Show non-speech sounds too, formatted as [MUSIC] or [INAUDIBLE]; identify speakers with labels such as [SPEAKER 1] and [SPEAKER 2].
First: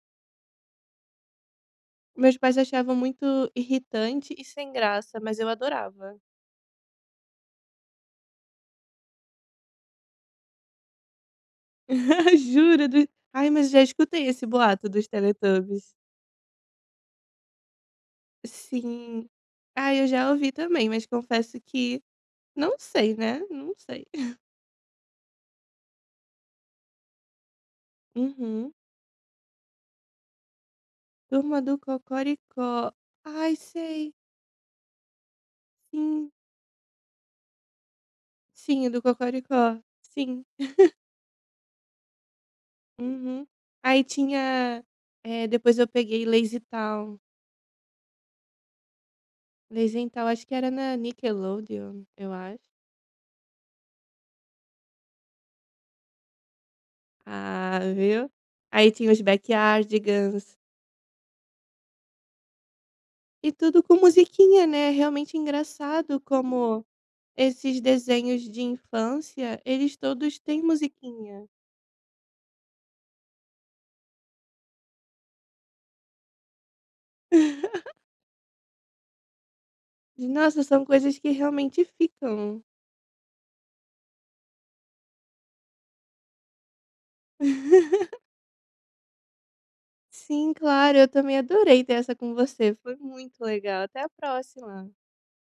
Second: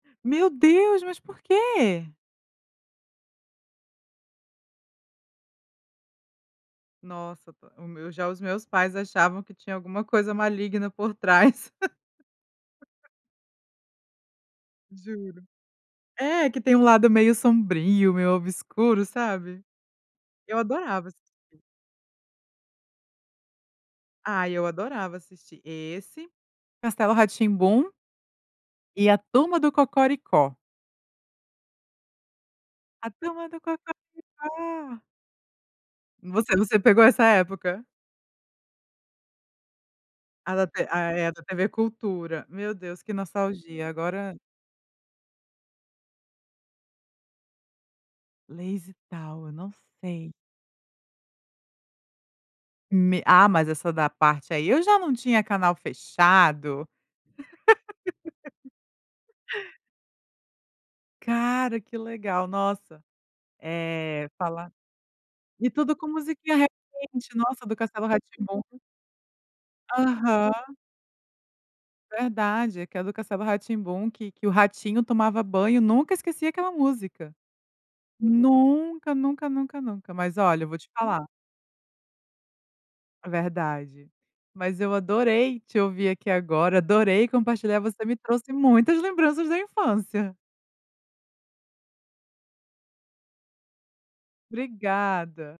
[SPEAKER 1] Meu Deus, mas por quê?
[SPEAKER 2] Meus pais achavam muito irritante e sem graça, mas eu adorava.
[SPEAKER 1] Nossa, p o meu já os meus pais achavam que tinha alguma coisa maligna por trás.
[SPEAKER 2] [LAUGHS] Juro do
[SPEAKER 1] [LAUGHS]
[SPEAKER 2] ai, mas já escutei esse boato dos
[SPEAKER 1] Juro.
[SPEAKER 2] Teletubbies.
[SPEAKER 1] É, que tem um lado meio sombrio, meio obscuro,
[SPEAKER 2] Sim.
[SPEAKER 1] sabe.
[SPEAKER 2] Ai, eu já ouvi
[SPEAKER 1] Eu
[SPEAKER 2] também. Mas,
[SPEAKER 1] adorava
[SPEAKER 2] confesso
[SPEAKER 1] assistir.
[SPEAKER 2] que não sei, né, não sei. [LAUGHS]
[SPEAKER 1] Ai, eu adorava assistir esse, Castelo Rá-Tim-Bum
[SPEAKER 2] Uhum.
[SPEAKER 1] e a Turma do Cocoricó.
[SPEAKER 2] Turma do Cocoricó.
[SPEAKER 1] A Turma
[SPEAKER 2] Ai,
[SPEAKER 1] do
[SPEAKER 2] sei.
[SPEAKER 1] Cocoricó.
[SPEAKER 2] Sim.
[SPEAKER 1] Você você pegou essa época?
[SPEAKER 2] Sim, a do Cocoricó. Sim.
[SPEAKER 1] A da t
[SPEAKER 2] [LAUGHS]
[SPEAKER 1] a é, da TV Cultura. Meu Deus, que
[SPEAKER 2] Uhum.
[SPEAKER 1] nostalgia.
[SPEAKER 2] Aí
[SPEAKER 1] Agora
[SPEAKER 2] tinha, eh, depois eu peguei LazyTown.
[SPEAKER 1] LazyTown, eu não
[SPEAKER 2] Lazy então,
[SPEAKER 1] sei.
[SPEAKER 2] acho que era na Nickelodeon, eu acho.
[SPEAKER 1] Me ah, mas essa da parte aí, eu já não tinha canal fechado.
[SPEAKER 2] Ah, viu. Aí tinha os
[SPEAKER 1] [LAUGHS]
[SPEAKER 2] Backyardigans.
[SPEAKER 1] Cara, que legal, nossa.
[SPEAKER 2] E tudo com
[SPEAKER 1] Eh,
[SPEAKER 2] musiquinha,
[SPEAKER 1] fala
[SPEAKER 2] né, realmente
[SPEAKER 1] e tudo com
[SPEAKER 2] engraçado
[SPEAKER 1] musiquinha
[SPEAKER 2] como
[SPEAKER 1] realmente nossa, do
[SPEAKER 2] esses
[SPEAKER 1] Castelo
[SPEAKER 2] desenhos de
[SPEAKER 1] Rá-Tim-Bum.
[SPEAKER 2] infância, eles todos
[SPEAKER 1] Aham.
[SPEAKER 2] têm musiquinha.
[SPEAKER 1] Verdade. É que a do Castelo Rá-Tim-Bum, que que o ratinho tomava banho, nunca esqueci aquela música.
[SPEAKER 2] [LAUGHS]
[SPEAKER 1] Nunca, nunca, nunca, nunca. Mas,
[SPEAKER 2] Nossa,
[SPEAKER 1] olha, eu vou
[SPEAKER 2] são
[SPEAKER 1] te
[SPEAKER 2] coisas
[SPEAKER 1] falar.
[SPEAKER 2] que realmente ficam.
[SPEAKER 1] É verdade. Mas eu adorei te ouvir aqui agora, adorei compartilhar você me
[SPEAKER 2] [LAUGHS]
[SPEAKER 1] trouxe muitas lembranças da infância.
[SPEAKER 2] Sim, claro, eu também adorei ter essa com você. Foi muito legal. Até a próxima.
[SPEAKER 1] Obrigada.